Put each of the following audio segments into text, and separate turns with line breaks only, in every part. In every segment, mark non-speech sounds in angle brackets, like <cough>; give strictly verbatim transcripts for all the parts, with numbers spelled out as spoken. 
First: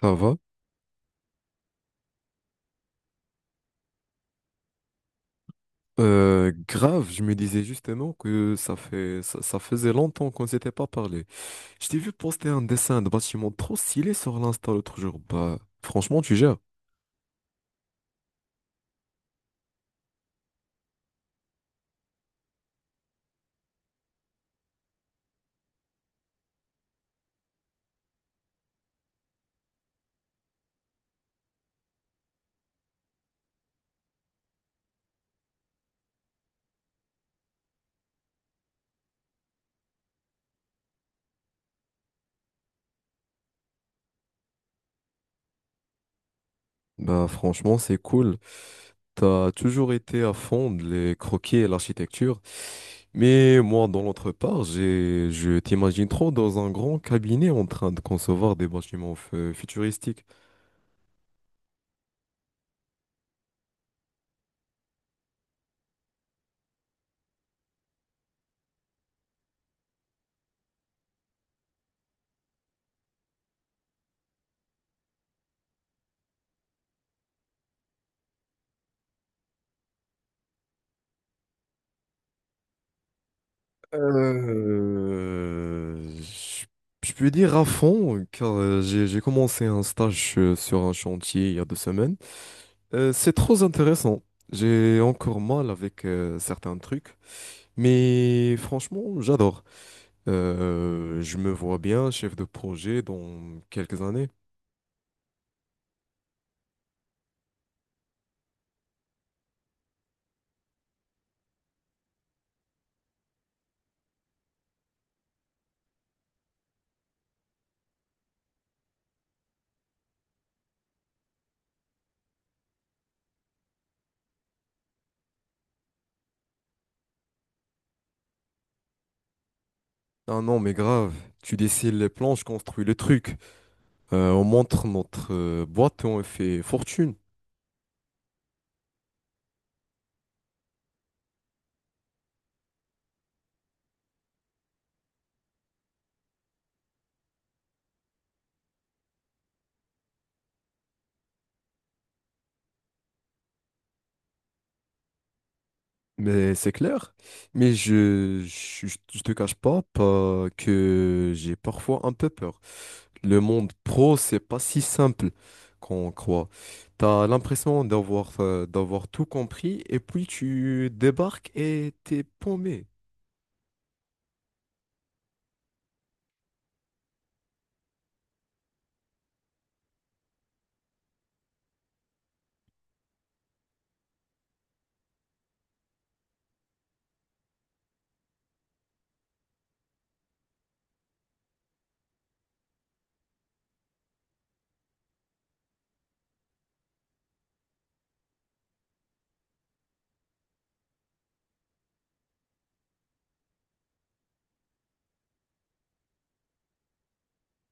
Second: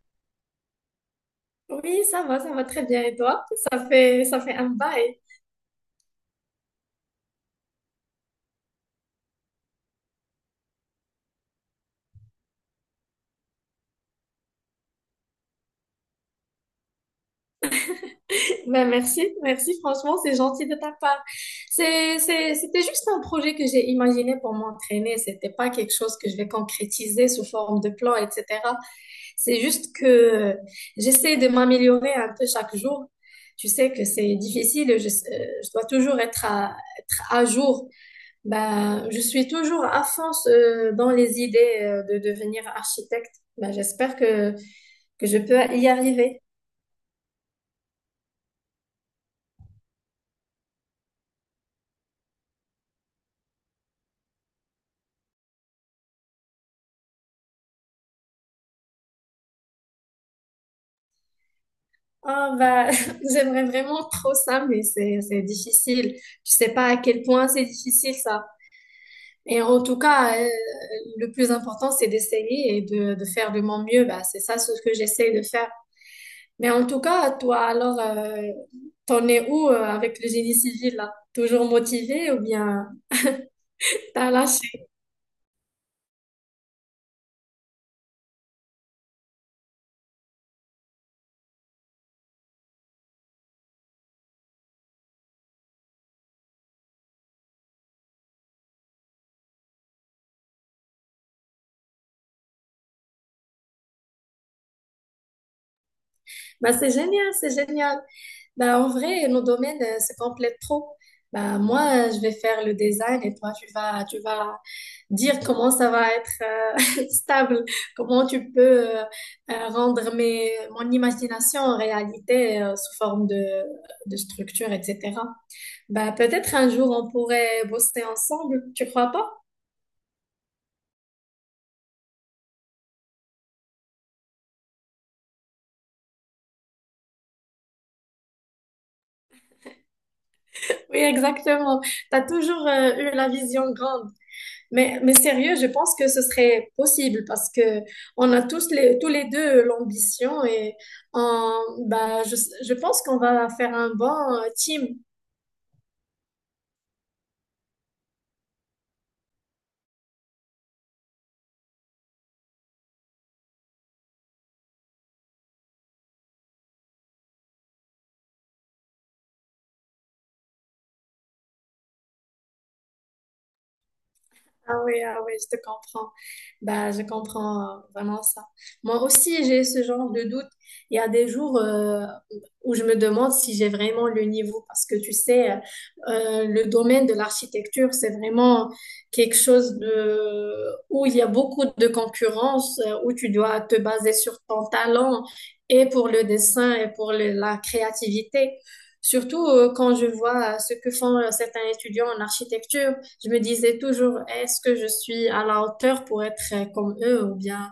Ça va.
Oui, ça va, ça va très bien. Et toi? Ça fait, ça fait un bail.
Euh, grave, je me disais justement que ça fait, ça, ça faisait longtemps qu'on s'était pas parlé. Je t'ai vu poster un dessin de bâtiment trop stylé sur l'Insta l'autre jour. Bah, franchement, tu gères.
Ben, merci, merci. Franchement, c'est gentil de ta part. C'est, c'est, c'était juste un projet que j'ai imaginé pour m'entraîner. C'était pas quelque chose que je vais concrétiser sous forme de plan, et cetera. C'est juste que j'essaie de m'améliorer un peu chaque jour. Tu sais que c'est difficile. Je, euh, je dois toujours être à, être à jour. Ben, je suis toujours à fond euh, dans les idées euh, de devenir architecte. Ben, j'espère que que je peux y arriver.
Bah, franchement, c'est cool. T'as toujours été à fond de les croquis et l'architecture. Mais moi, dans l'autre part, j'ai, je t'imagine trop dans un grand cabinet en train de concevoir des bâtiments fu- futuristiques.
Oh, bah, <laughs> j'aimerais vraiment trop ça, mais c'est, c'est difficile. Je sais pas à quel point c'est difficile ça. Et en tout cas, euh, le plus important, c'est d'essayer et de, de faire de mon mieux. Bah, c'est ça ce que j'essaie de faire. Mais en tout cas, toi, alors, euh, t'en es où euh, avec le génie civil là? Toujours motivé ou bien t'as lâché?
Euh, je je peux dire à fond, car euh, j'ai j'ai commencé un stage euh, sur un chantier il y a deux semaines. Euh, c'est trop intéressant. J'ai encore mal avec euh, certains trucs, mais franchement, j'adore. Euh, je me vois bien chef de projet dans quelques années.
Bah, c'est génial, c'est génial. Bah, en vrai, nos domaines euh, se complètent trop. Bah, moi, euh, je vais faire le design et toi, tu vas, tu vas dire comment ça va être euh, <laughs> stable, comment tu peux euh, euh, rendre mes, mon imagination en réalité euh, sous forme de, de structure, et cetera. Bah, peut-être un jour on pourrait bosser ensemble, tu crois pas?
Ah non, mais grave, tu dessines les plans, je construis le truc. Euh, on montre notre euh, boîte et on fait fortune.
Oui, exactement. T'as toujours euh, eu la vision grande. Mais, mais sérieux, je pense que ce serait possible parce que on a tous les, tous les deux l'ambition et on- bah, je, je pense qu'on va faire un bon euh, team.
Mais c'est clair. Mais je, je, je te cache pas, pas que j'ai parfois un peu peur. Le monde pro, c'est pas si simple qu'on croit. T'as l'impression d'avoir euh, d'avoir tout compris et puis tu débarques et t'es paumé.
Ah oui, ah oui, je te comprends. Bah, je comprends euh, vraiment ça. Moi aussi, j'ai ce genre de doute. Il y a des jours euh, où je me demande si j'ai vraiment le niveau parce que tu sais, euh, le domaine de l'architecture, c'est vraiment quelque chose de où il y a beaucoup de concurrence, euh, où tu dois te baser sur ton talent et pour le dessin et pour le- la créativité. Surtout euh, quand je vois euh, ce que font euh, certains étudiants en architecture. Je me disais toujours, est-ce que je suis à la hauteur pour être euh, comme eux ou bien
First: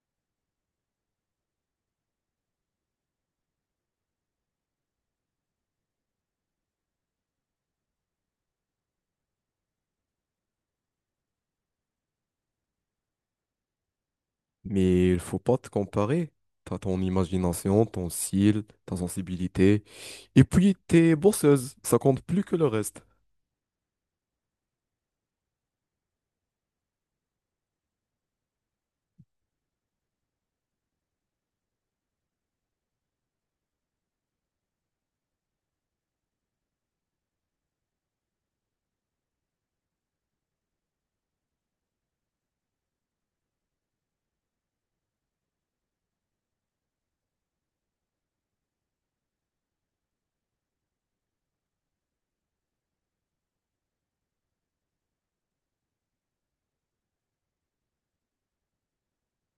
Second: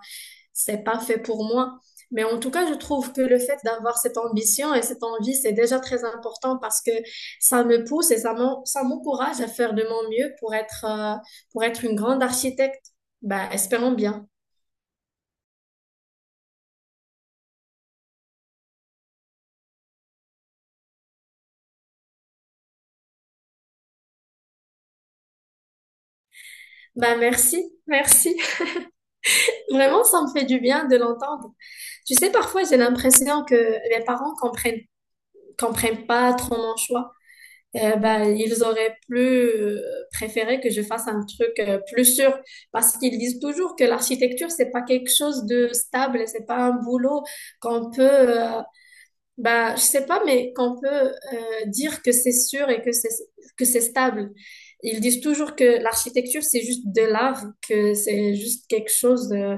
c'est pas fait pour moi? Mais en tout cas, je trouve que le fait d'avoir cette ambition et cette envie, c'est déjà très important parce que ça me pousse et ça m'en- ça m'encourage à faire de mon mieux pour être, euh, pour être une grande architecte. Bah, espérons bien.
Mais il faut pas te comparer. T'as ton imagination, ton style, ta sensibilité. Et puis t'es bosseuse. Ça compte plus que le reste.
Bah, merci, merci. <laughs> Vraiment, ça me fait du bien de l'entendre. Tu sais, parfois, j'ai l'impression que mes parents comprennent, comprennent pas trop mon choix. Euh, ben, ils auraient plus euh, préféré que je fasse un truc euh, plus sûr parce qu'ils disent toujours que l'architecture, c'est pas quelque chose de stable, et c'est pas un boulot qu'on peut, euh, ben, je sais pas, mais qu'on peut euh, dire que c'est sûr et que c'est que c'est stable. Ils disent toujours que l'architecture, c'est juste de l'art, que c'est juste quelque chose euh,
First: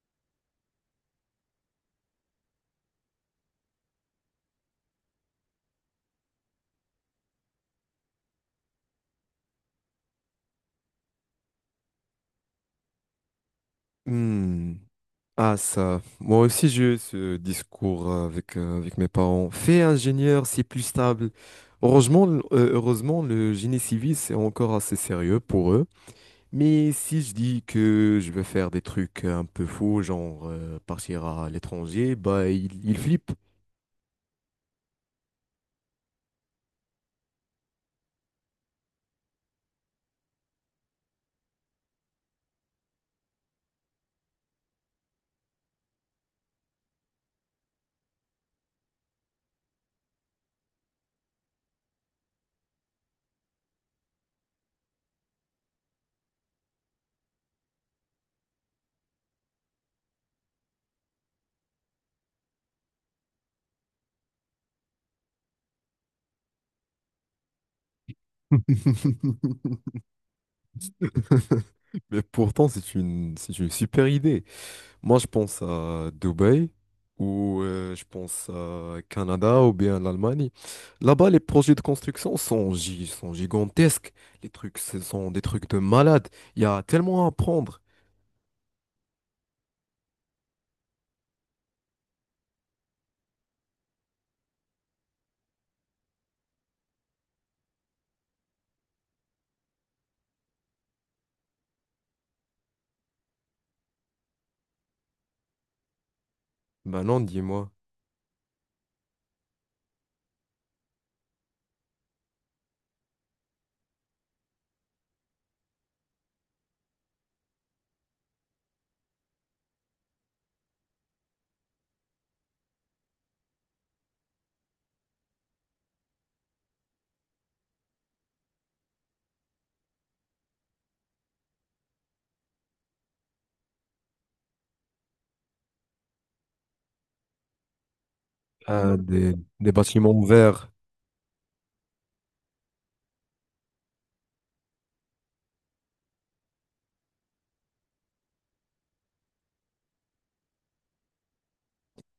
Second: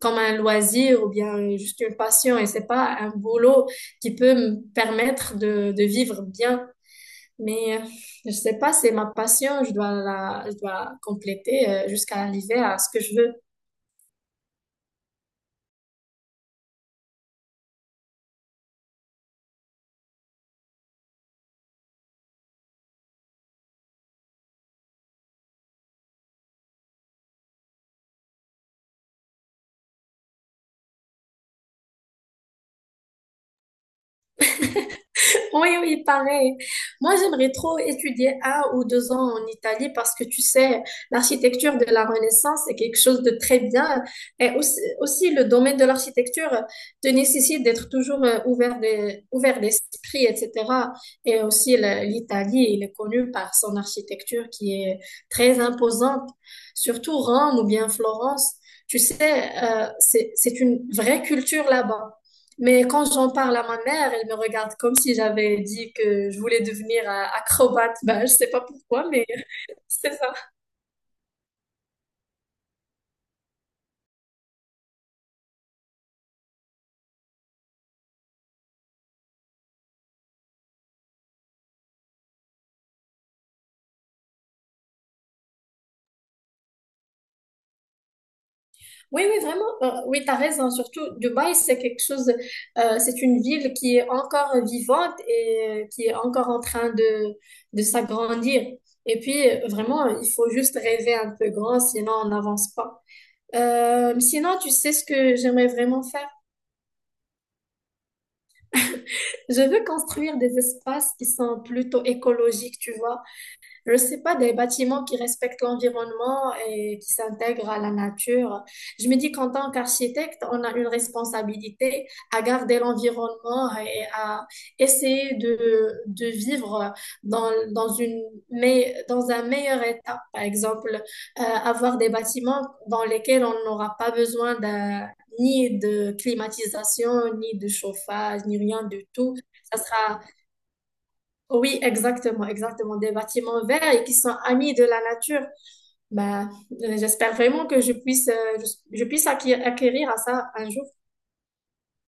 comme un loisir ou bien juste une passion et c'est pas un boulot qui peut me permettre de, de vivre bien. Mais euh, je sais pas, c'est ma passion, je dois la, je dois la compléter euh, jusqu'à arriver à ce que je veux.
Hmm. Ah ça, moi aussi j'ai eu ce discours euh, avec, euh, avec mes parents. Fais ingénieur, c'est plus stable. Heureusement, le- euh, heureusement, le génie civil, c'est encore assez sérieux pour eux. Mais si je dis que je veux faire des trucs un peu fous, genre euh, partir à l'étranger, bah ils ils flippent.
Oui, oui, pareil. Moi, j'aimerais trop étudier un ou deux ans en Italie parce que tu sais, l'architecture de la Renaissance est quelque chose de très bien. Et aussi, aussi le domaine de l'architecture te nécessite d'être toujours euh, ouvert de- ouvert d'esprit, et cetera. Et aussi, le- l'Italie, il est connu par son architecture qui est très imposante, surtout Rome ou bien Florence. Tu sais, euh, c'est, c'est une vraie culture là-bas. Mais quand j'en parle à ma mère, elle me regarde comme si j'avais dit que je voulais devenir euh, acrobate. Ben, je sais pas pourquoi, mais <laughs>
<laughs>
c'est ça.
<laughs> Mais pourtant, c'est une, c'est une super idée. Moi, je pense à Dubaï ou euh, je pense à Canada ou bien l'Allemagne. Là-bas, les projets de construction sont, gi- sont gigantesques. Les trucs, ce sont des trucs de malade. Il y a tellement à apprendre.
Oui, oui, vraiment. euh, oui, t'as raison. Surtout, Dubaï, c'est quelque chose, euh, c'est une ville qui est encore vivante et euh, qui est encore en train de, de s'agrandir. Et puis, euh, vraiment, il faut juste rêver un peu grand, sinon on n'avance pas. Euh, sinon, tu sais ce que j'aimerais vraiment faire?
Ben non, dis-moi.
Je veux construire des espaces qui sont plutôt écologiques, tu vois. Je sais pas, des bâtiments qui respectent l'environnement et qui s'intègrent à la nature. Je me dis qu'en tant qu'architecte, on a une responsabilité à garder l'environnement et à essayer de, de vivre dans, dans une, mais dans un meilleur état. Par exemple, euh, avoir des bâtiments dans lesquels on n'aura pas besoin d'un, ni de climatisation, ni de chauffage, ni rien
Euh,
du
des,
tout.
des
Ça
bâtiments
sera
verts,
Oui, exactement, exactement. Des bâtiments verts et qui sont amis de la nature. Ben, euh, j'espère vraiment que je puisse, euh, je, je puisse acquérir, acquérir à ça un jour.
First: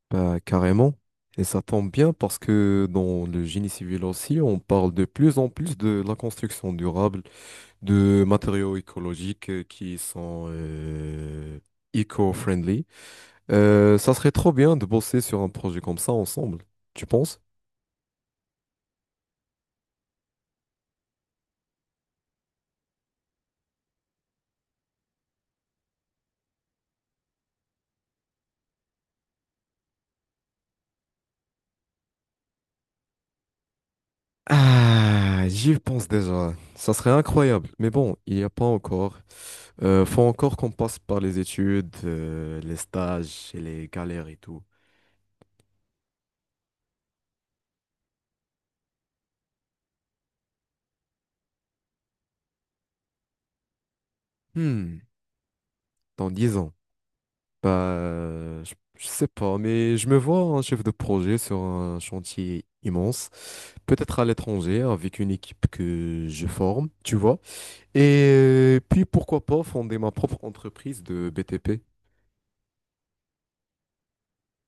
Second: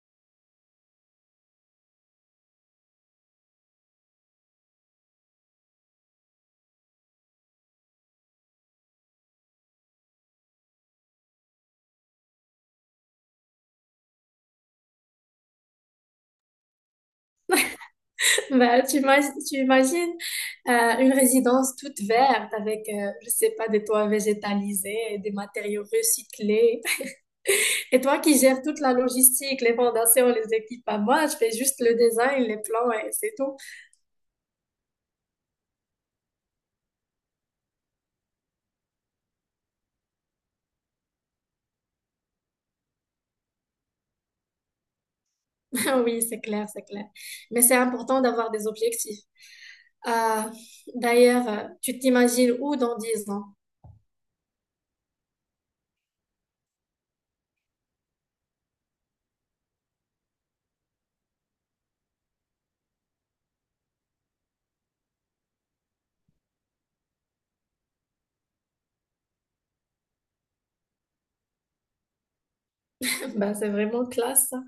ben, carrément. Et ça tombe bien parce que dans le génie civil aussi, on parle de plus en plus de la construction durable, de matériaux écologiques euh, qui sont euh, eco-friendly. Euh, ça serait trop bien de bosser sur un projet comme ça ensemble, tu penses?
<laughs> Ben, tu ima- tu imagines euh, une résidence toute verte avec, euh, je sais pas, des toits végétalisés, et des matériaux recyclés. <laughs> Et toi qui gères toute la logistique, les fondations, les équipements, moi, je fais juste le design, les plans et c'est tout.
Ah, j'y pense déjà. Ça serait incroyable. Mais bon, il n'y a pas encore. Euh, faut encore qu'on passe par les études, euh, les stages et les galères et tout.
<laughs> Oui, c'est clair, c'est clair. Mais c'est important d'avoir des objectifs. Euh, D'ailleurs, euh, tu t'imagines où dans dix ans? <laughs>
Hmm, dans dix ans. Bah, je, je sais pas, mais je me vois un chef de projet sur un chantier immense, peut-être à l'étranger, avec une équipe que je forme, tu vois. Et euh, puis pourquoi pas fonder ma propre entreprise de B T P.
Bah, c'est vraiment classe, ça.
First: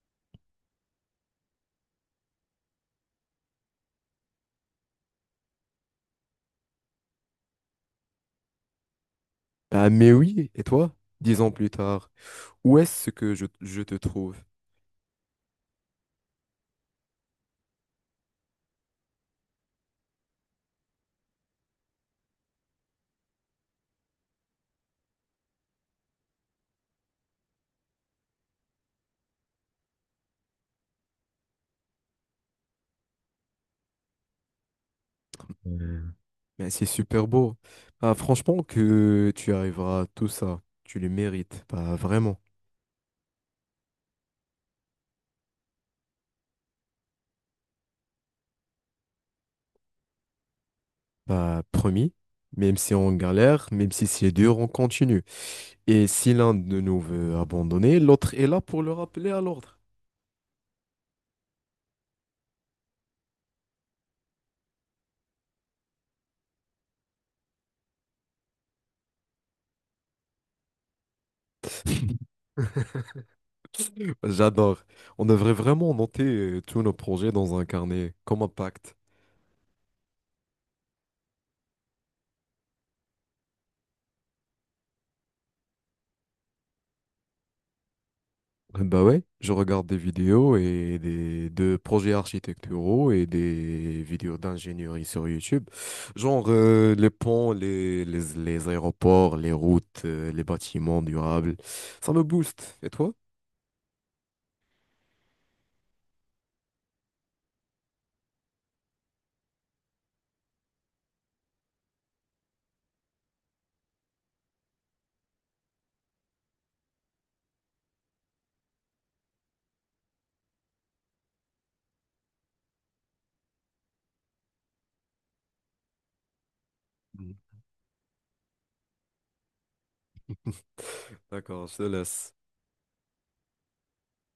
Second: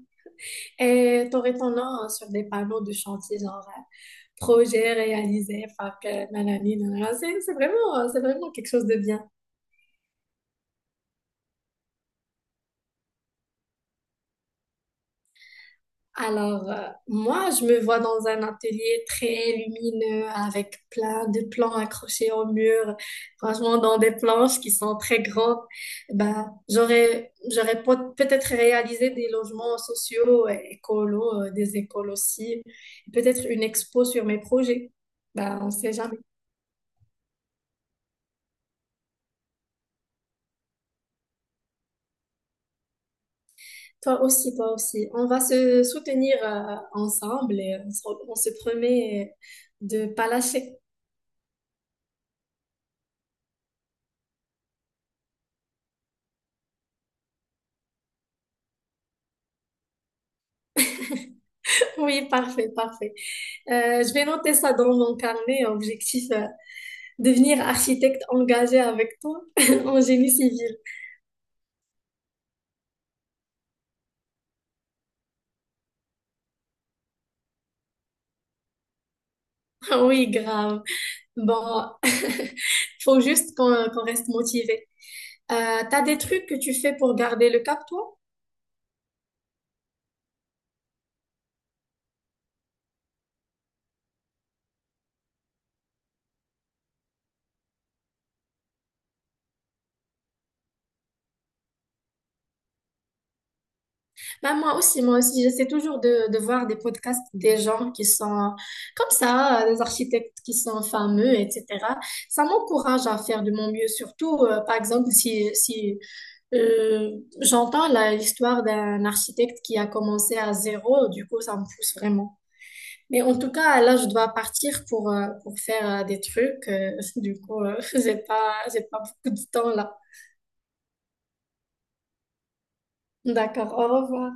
Et t'aurais ton nom hein, sur des panneaux de chantier, genre euh, projet réalisé par que nanani, nanana. C'est c'est vraiment, euh, c'est vraiment quelque chose de bien.
Ah, mais oui, et toi, dix ans plus tard, où est-ce que je, je te trouve?
Alors, euh, moi, je me vois dans un atelier très lumineux avec plein de plans accrochés au mur, franchement, dans des planches qui sont très grandes. Ben, j'aurais, j'aurais pot- peut-être réalisé des logements sociaux, euh, écolos, euh, des écoles aussi, peut-être une expo sur mes projets. Ben, on sait
Euh,
jamais.
Mais c'est super beau. Ah, franchement, que tu arriveras à tout ça, tu le mérites. Bah, vraiment.
Toi aussi, toi aussi. On va se soutenir, euh, ensemble et on se, on se promet de pas lâcher. <laughs>
Bah, promis, même si on galère, même si c'est dur, on continue. Et si l'un de nous veut abandonner, l'autre est là pour le rappeler à l'ordre.
Oui, parfait, parfait. Euh, je vais noter ça dans mon carnet. Objectif, euh, devenir architecte engagé avec toi <laughs> en génie civil.
<laughs> J'adore. On devrait vraiment noter euh, tous nos projets dans un carnet, comme un pacte.
<laughs> Oui, grave. Bon, <laughs> faut juste qu'on qu'on reste motivé. Euh, t'as des trucs que tu fais pour garder le cap, toi?
Bah ouais, je regarde des vidéos et des de projets architecturaux et des vidéos d'ingénierie sur YouTube. Genre euh, les ponts, les, les, les aéroports, les routes, euh, les bâtiments durables. Ça me booste. Et toi?
Bah, moi aussi, moi aussi, j'essaie toujours de, de voir des podcasts des gens qui sont comme ça, euh, des architectes qui sont fameux, et cetera. Ça m'encourage à faire de mon mieux, surtout, euh, par exemple, si, si euh, j'entends la- l'histoire d'un architecte qui a commencé à zéro, du coup, ça me pousse vraiment. Mais en tout cas, là, je dois partir pour, euh, pour faire euh, des trucs, euh, <laughs>
Mm.
du coup, euh, <laughs> j'ai pas, j'ai pas beaucoup de temps là.
<laughs> D'accord, je te laisse.
D'accord, au revoir.